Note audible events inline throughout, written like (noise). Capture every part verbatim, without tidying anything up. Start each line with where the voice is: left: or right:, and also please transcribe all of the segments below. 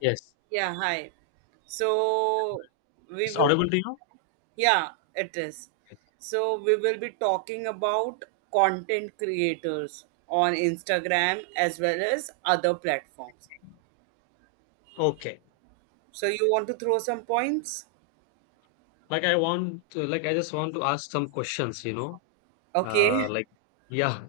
left: Yes.
right: Yeah, hi. So we
left: It's
right: will,
left: audible to you?
right: yeah, it is.
left: Yes.
right: So we will be talking about content creators on Instagram as well as other platforms.
left: Okay.
right: So you want to throw some points?
left: Like I want to, like I just want to ask some questions, you know. Uh
right: Okay. (laughs)
left: like yeah,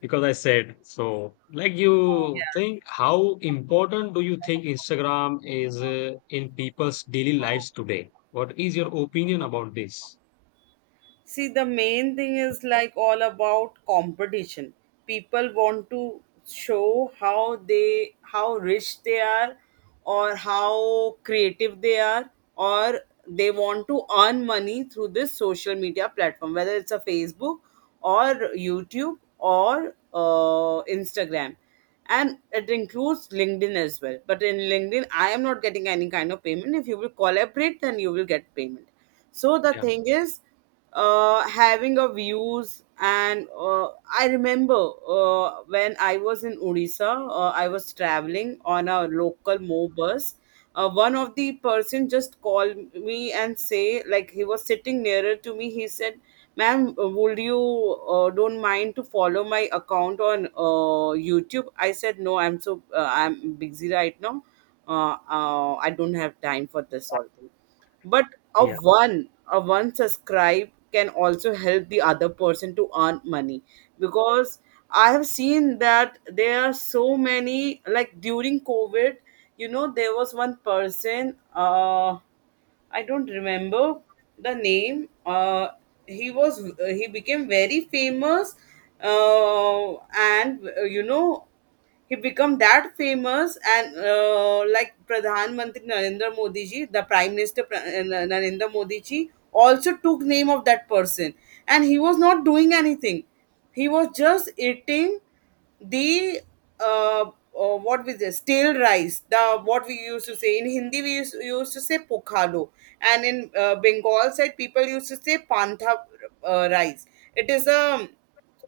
left: because I said so. Like you
right: Yeah.
left: think how important do you think Instagram is uh, in people's daily lives today? What is your opinion about this?
right: See, the main thing is like all about competition. People want to show how they how rich they are, or how creative they are, or they want to earn money through this social media platform, whether it's a Facebook, or YouTube, or uh, Instagram. And it includes LinkedIn as well, but in LinkedIn I am not getting any kind of payment. If you will collaborate, then you will get payment. So the
left: Yeah.
right: thing is uh, having a views and uh, I remember uh, when I was in Odisha, uh, I was traveling on a local mo bus. Uh, one of the person just called me and say, like, he was sitting nearer to me. He said, ma'am, uh, would you uh, don't mind to follow my account on uh, YouTube? I said, no, I'm so uh, I'm busy right now. uh, uh, I don't have time for this all. But a
left: Yeah.
right: one, a one subscribe can also help the other person to earn money. Because I have seen that there are so many, like, during COVID, you know, there was one person, uh I don't remember the name. Uh, he was uh, he became very famous, uh, and uh, you know, he become that famous, and uh, like Pradhan Mantri Narendra Modi ji, the Prime Minister, Pra- uh, Na- Narendra Modi ji also took name of that person, and he was not doing anything. He was just eating the uh, uh, what was this, stale rice, the what we used to say in Hindi, we used, used to say pokhalo, and in uh, Bengal side people used to say pantha uh, rice. It is a,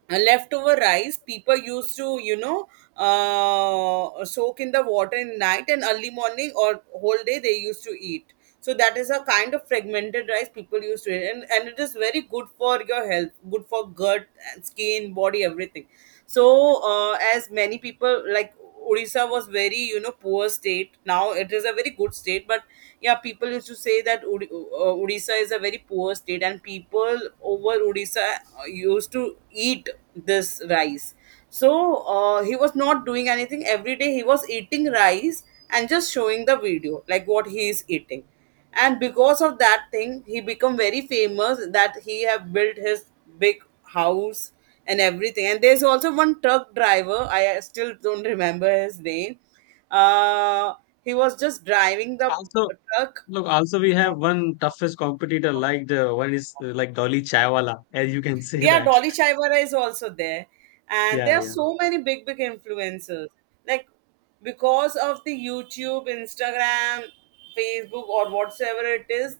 right: a leftover rice people used to, you know, uh, soak in the water in night, and early morning or whole day they used to eat. So that is a kind of fragmented rice people used to eat, and, and it is very good for your health, good for gut, skin, body, everything. So uh, as many people, like, Odisha was very, you know, poor state, now it is a very good state, but yeah, people used to say that Udi- uh, Odisha is a very poor state, and people over Odisha uh, used to eat this rice. So uh, he was not doing anything. Every day he was eating rice and just showing the video like what he is eating, and because of that thing he become very famous, that he have built his big house and everything. And there's also one truck driver, I uh, still don't remember his name. uh he was just driving the
left: Also,
right: truck.
left: look, also we have one toughest competitor like the one is uh, like Dolly Chaiwala, as you can say
right: Yeah,
left: that.
right: Dolly
left: (laughs)
right: Chaivara is also there. And
left: Yeah,
right: there are
left: yeah.
right: so many big, big influencers. Like, because of the YouTube, Instagram, Facebook, or whatsoever it is,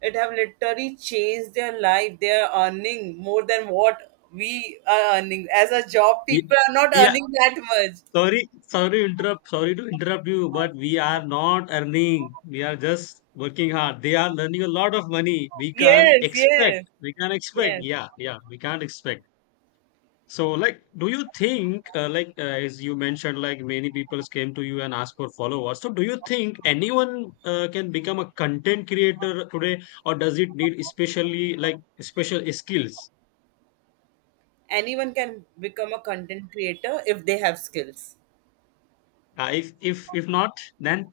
right: it have literally changed their life. They are earning more than what we are earning. As a job, people
left: we,
right: are not
left: we
right: earning that much.
left: Sorry, sorry to interrupt. Sorry to interrupt you, but we are not earning. We are just working hard. They are earning a lot of money. We can't
right: Yes,
left: expect.
right: yes,
left: We can't expect.
right: yes.
left: Yeah, yeah. We can't expect. So, like, do you think, uh, like, uh, as you mentioned, like many people came to you and asked for followers. So, do you think anyone uh, can become a content creator today, or does it need especially like special skills?
right: Anyone can become a content creator if they have skills.
left: Uh, if if if not, then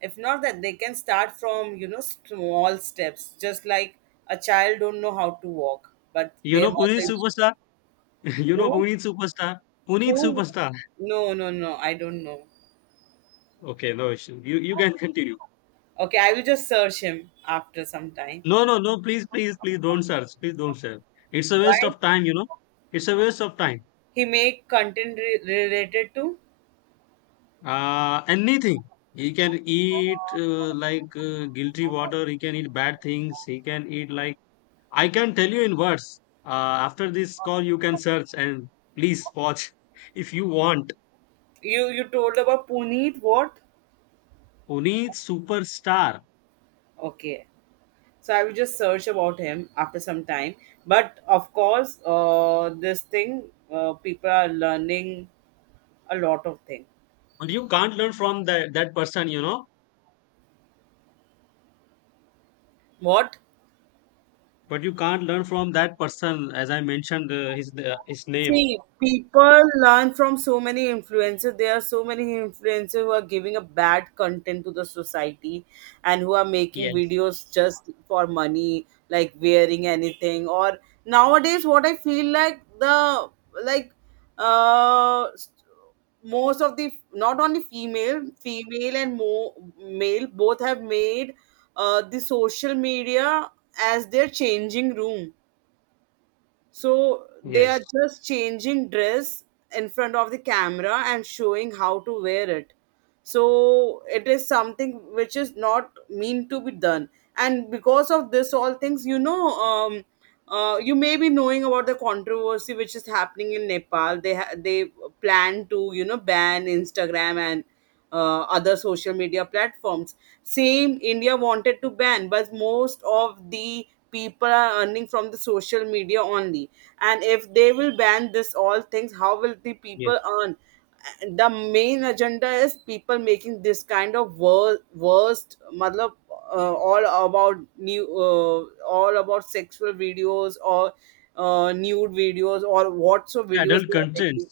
right: If not, that they can start from, you know, small steps, just like a child don't know how to walk, but
left: you
right: their
left: know, Pune
right: mother used
left: superstar. (laughs)
right: to.
left: You know
right: Who?
left: Puneet Superstar? Puneet
right: Who?
left: Superstar.
right: No, no, no, I don't know.
left: Okay, no issue. You you can continue.
right: Okay, I will just search him after some time.
left: No, no, no. Please, please, please don't search. Please don't search. It's a waste
right: Why?
left: of time. You know, it's a waste of time.
right: He make content re- related to.
left: Uh, anything he can eat uh, like uh, guilty water. He can eat bad things. He can eat like I can tell you in words. Uh, after this call, you can search and please watch (laughs) if you want.
right: you you told about Puneet, what?
left: Puneet Superstar.
right: Okay, so I will just search about him after some time. But of course, uh, this thing, uh, people are learning a lot of things.
left: But you can't learn from that that person. You know
right: What?
left: but you can't learn from that person, as I mentioned uh, his uh, his name.
right: See, people learn from so many influencers. There are so many influencers who are giving a bad content to the society, and who are making
left: Yes,
right: videos just for money, like wearing anything. Or nowadays, what I feel like, the like uh most of the, not only female, female and mo- male, both have made uh the social media as their changing room. So they are
left: yes,
right: just changing dress in front of the camera and showing how to wear it. So it is something which is not mean to be done. And because of this, all things, you know, um, uh, you may be knowing about the controversy which is happening in Nepal. They ha- they plan to, you know, ban Instagram and uh, other social media platforms. Same India wanted to ban, but most of the people are earning from the social media only, and if they will ban this all things, how will the
left: yes,
right: people earn? The main agenda is people making this kind of wor- worst matlab, uh, all about new, uh, all about sexual videos, or uh, nude videos, or what so videos
left: adult
right: they are
left: contents.
right: making.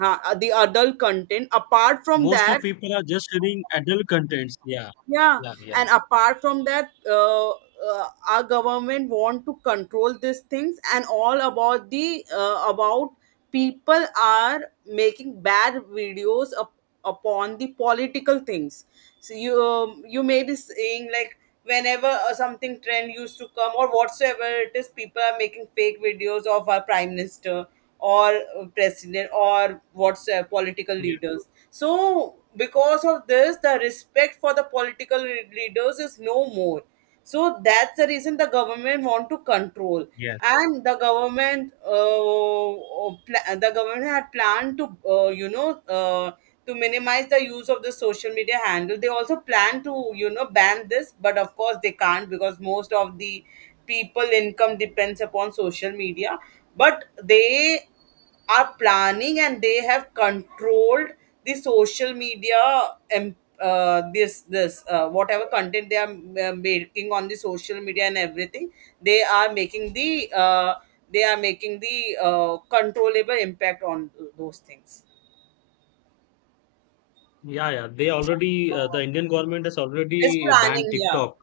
right: Huh, the adult content, apart from
left: Most
right: that,
left: of people are just reading adult contents. Yeah,
right: yeah.
left: yeah, yeah.
right: And apart from that, uh, uh, our government want to control these things. And all about the uh, about people are making bad videos up, upon the political things. So you um, you may be saying, like, whenever uh, something trend used to come, or whatsoever it is, people are making fake videos of our prime minister, or uh, president, or whatsoever political
left: Yeah,
right: leaders. So because of this, the respect for the political leaders is no more. So that's the reason the government want to control.
left: yeah,
right: And the government uh, uh, pla- the government had planned to, uh, you know, uh, to minimize the use of the social media handle. They also plan to, you know, ban this, but of course they can't, because most of the people income depends upon social media. But they are planning, and they have controlled the social media, uh, this this uh, whatever content they are uh, making on the social media and everything. they are making the uh, they are making the uh, controllable impact on those things.
left: yeah, yeah. They already uh, the Indian government has
right: It's
left: already banned
right: planning, yeah.
left: TikTok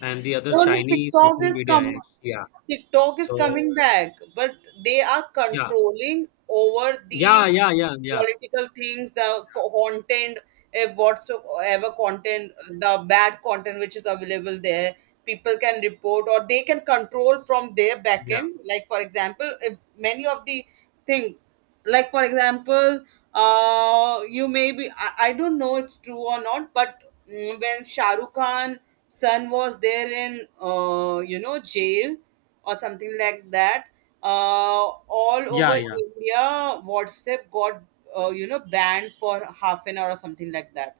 left: and the other
right: No, no,
left: Chinese
right: TikTok
left: social
right: is
left: media
right: come.
left: apps. Yeah.
right: TikTok is
left: So
right: coming back, but they are
left: yeah,
right: controlling over the
left: yeah, yeah, yeah, yeah,
right: political things, the co- content, eh, whatsoever content, the bad content which is available there. People can report, or they can control from their
left: yeah,
right: backend. Like for example, if many of the things, like for example, uh, you may be, I, I don't know it's true or not, but mm, when Shahrukh Khan son was there in, uh, you know, jail or something like that. uh, all
left: yeah,
right: over
left: yeah.
right: India WhatsApp got uh, you know banned for half an hour or something like that.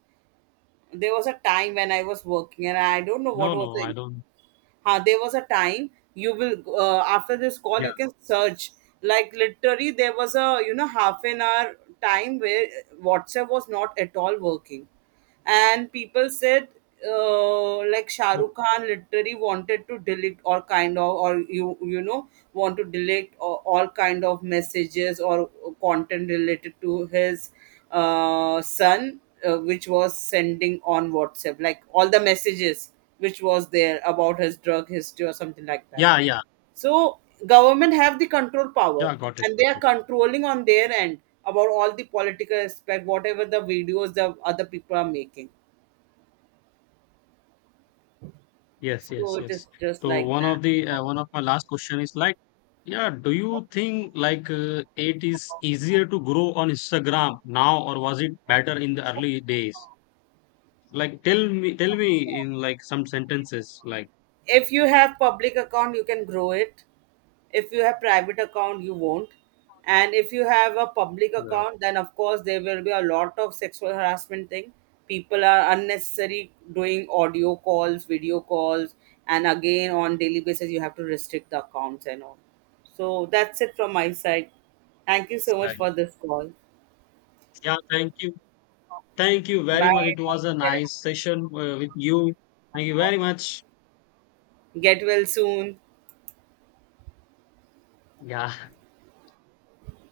right: There was a time when I was working and I don't know what
left: No,
right: was
left: no, I
right: it.
left: don't.
right: Uh, there was a time, you will, uh, after this call
left: Yeah,
right: you can search, like literally there was a, you know, half an hour time where WhatsApp was not at all working. And people said uh, like Shah
left: oh,
right: Rukh Khan literally wanted to delete all kind of, or you you know, want to delete all, all kind of messages or content related to his uh, son, uh, which was sending on WhatsApp, like all the messages which was there about his drug history or something like that.
left: yeah, yeah,
right: So government have the control power,
left: yeah. Got it.
right: and they
left: Got
right: are
left: it.
right: controlling on their end about all the political aspect, whatever the videos the other people are making.
left: Yes,
right: So
left: yes,
right: it is
left: yes.
right: just
left: So
right: like
left: one
right: that.
left: of the uh, one of my last question is like, yeah, do you think like uh, it is easier to grow on Instagram now, or was it better in the early days? Like, tell me, tell me in like some sentences, like
right: If you have public account, you can grow it. If you have private account, you won't. And if you have a public
left: yeah,
right: account, then of course there will be a lot of sexual harassment thing. People are unnecessary doing audio calls, video calls, and again on daily basis you have to restrict the accounts and all. So that's it from my side. Thank you so much
left: right.
right: for this call.
left: Yeah. Thank you, thank you very
right: Bye.
left: much. It
right: Take
left: was a
right: care.
left: nice session uh, with you. Thank you very much.
right: Get well soon.
left: Yeah.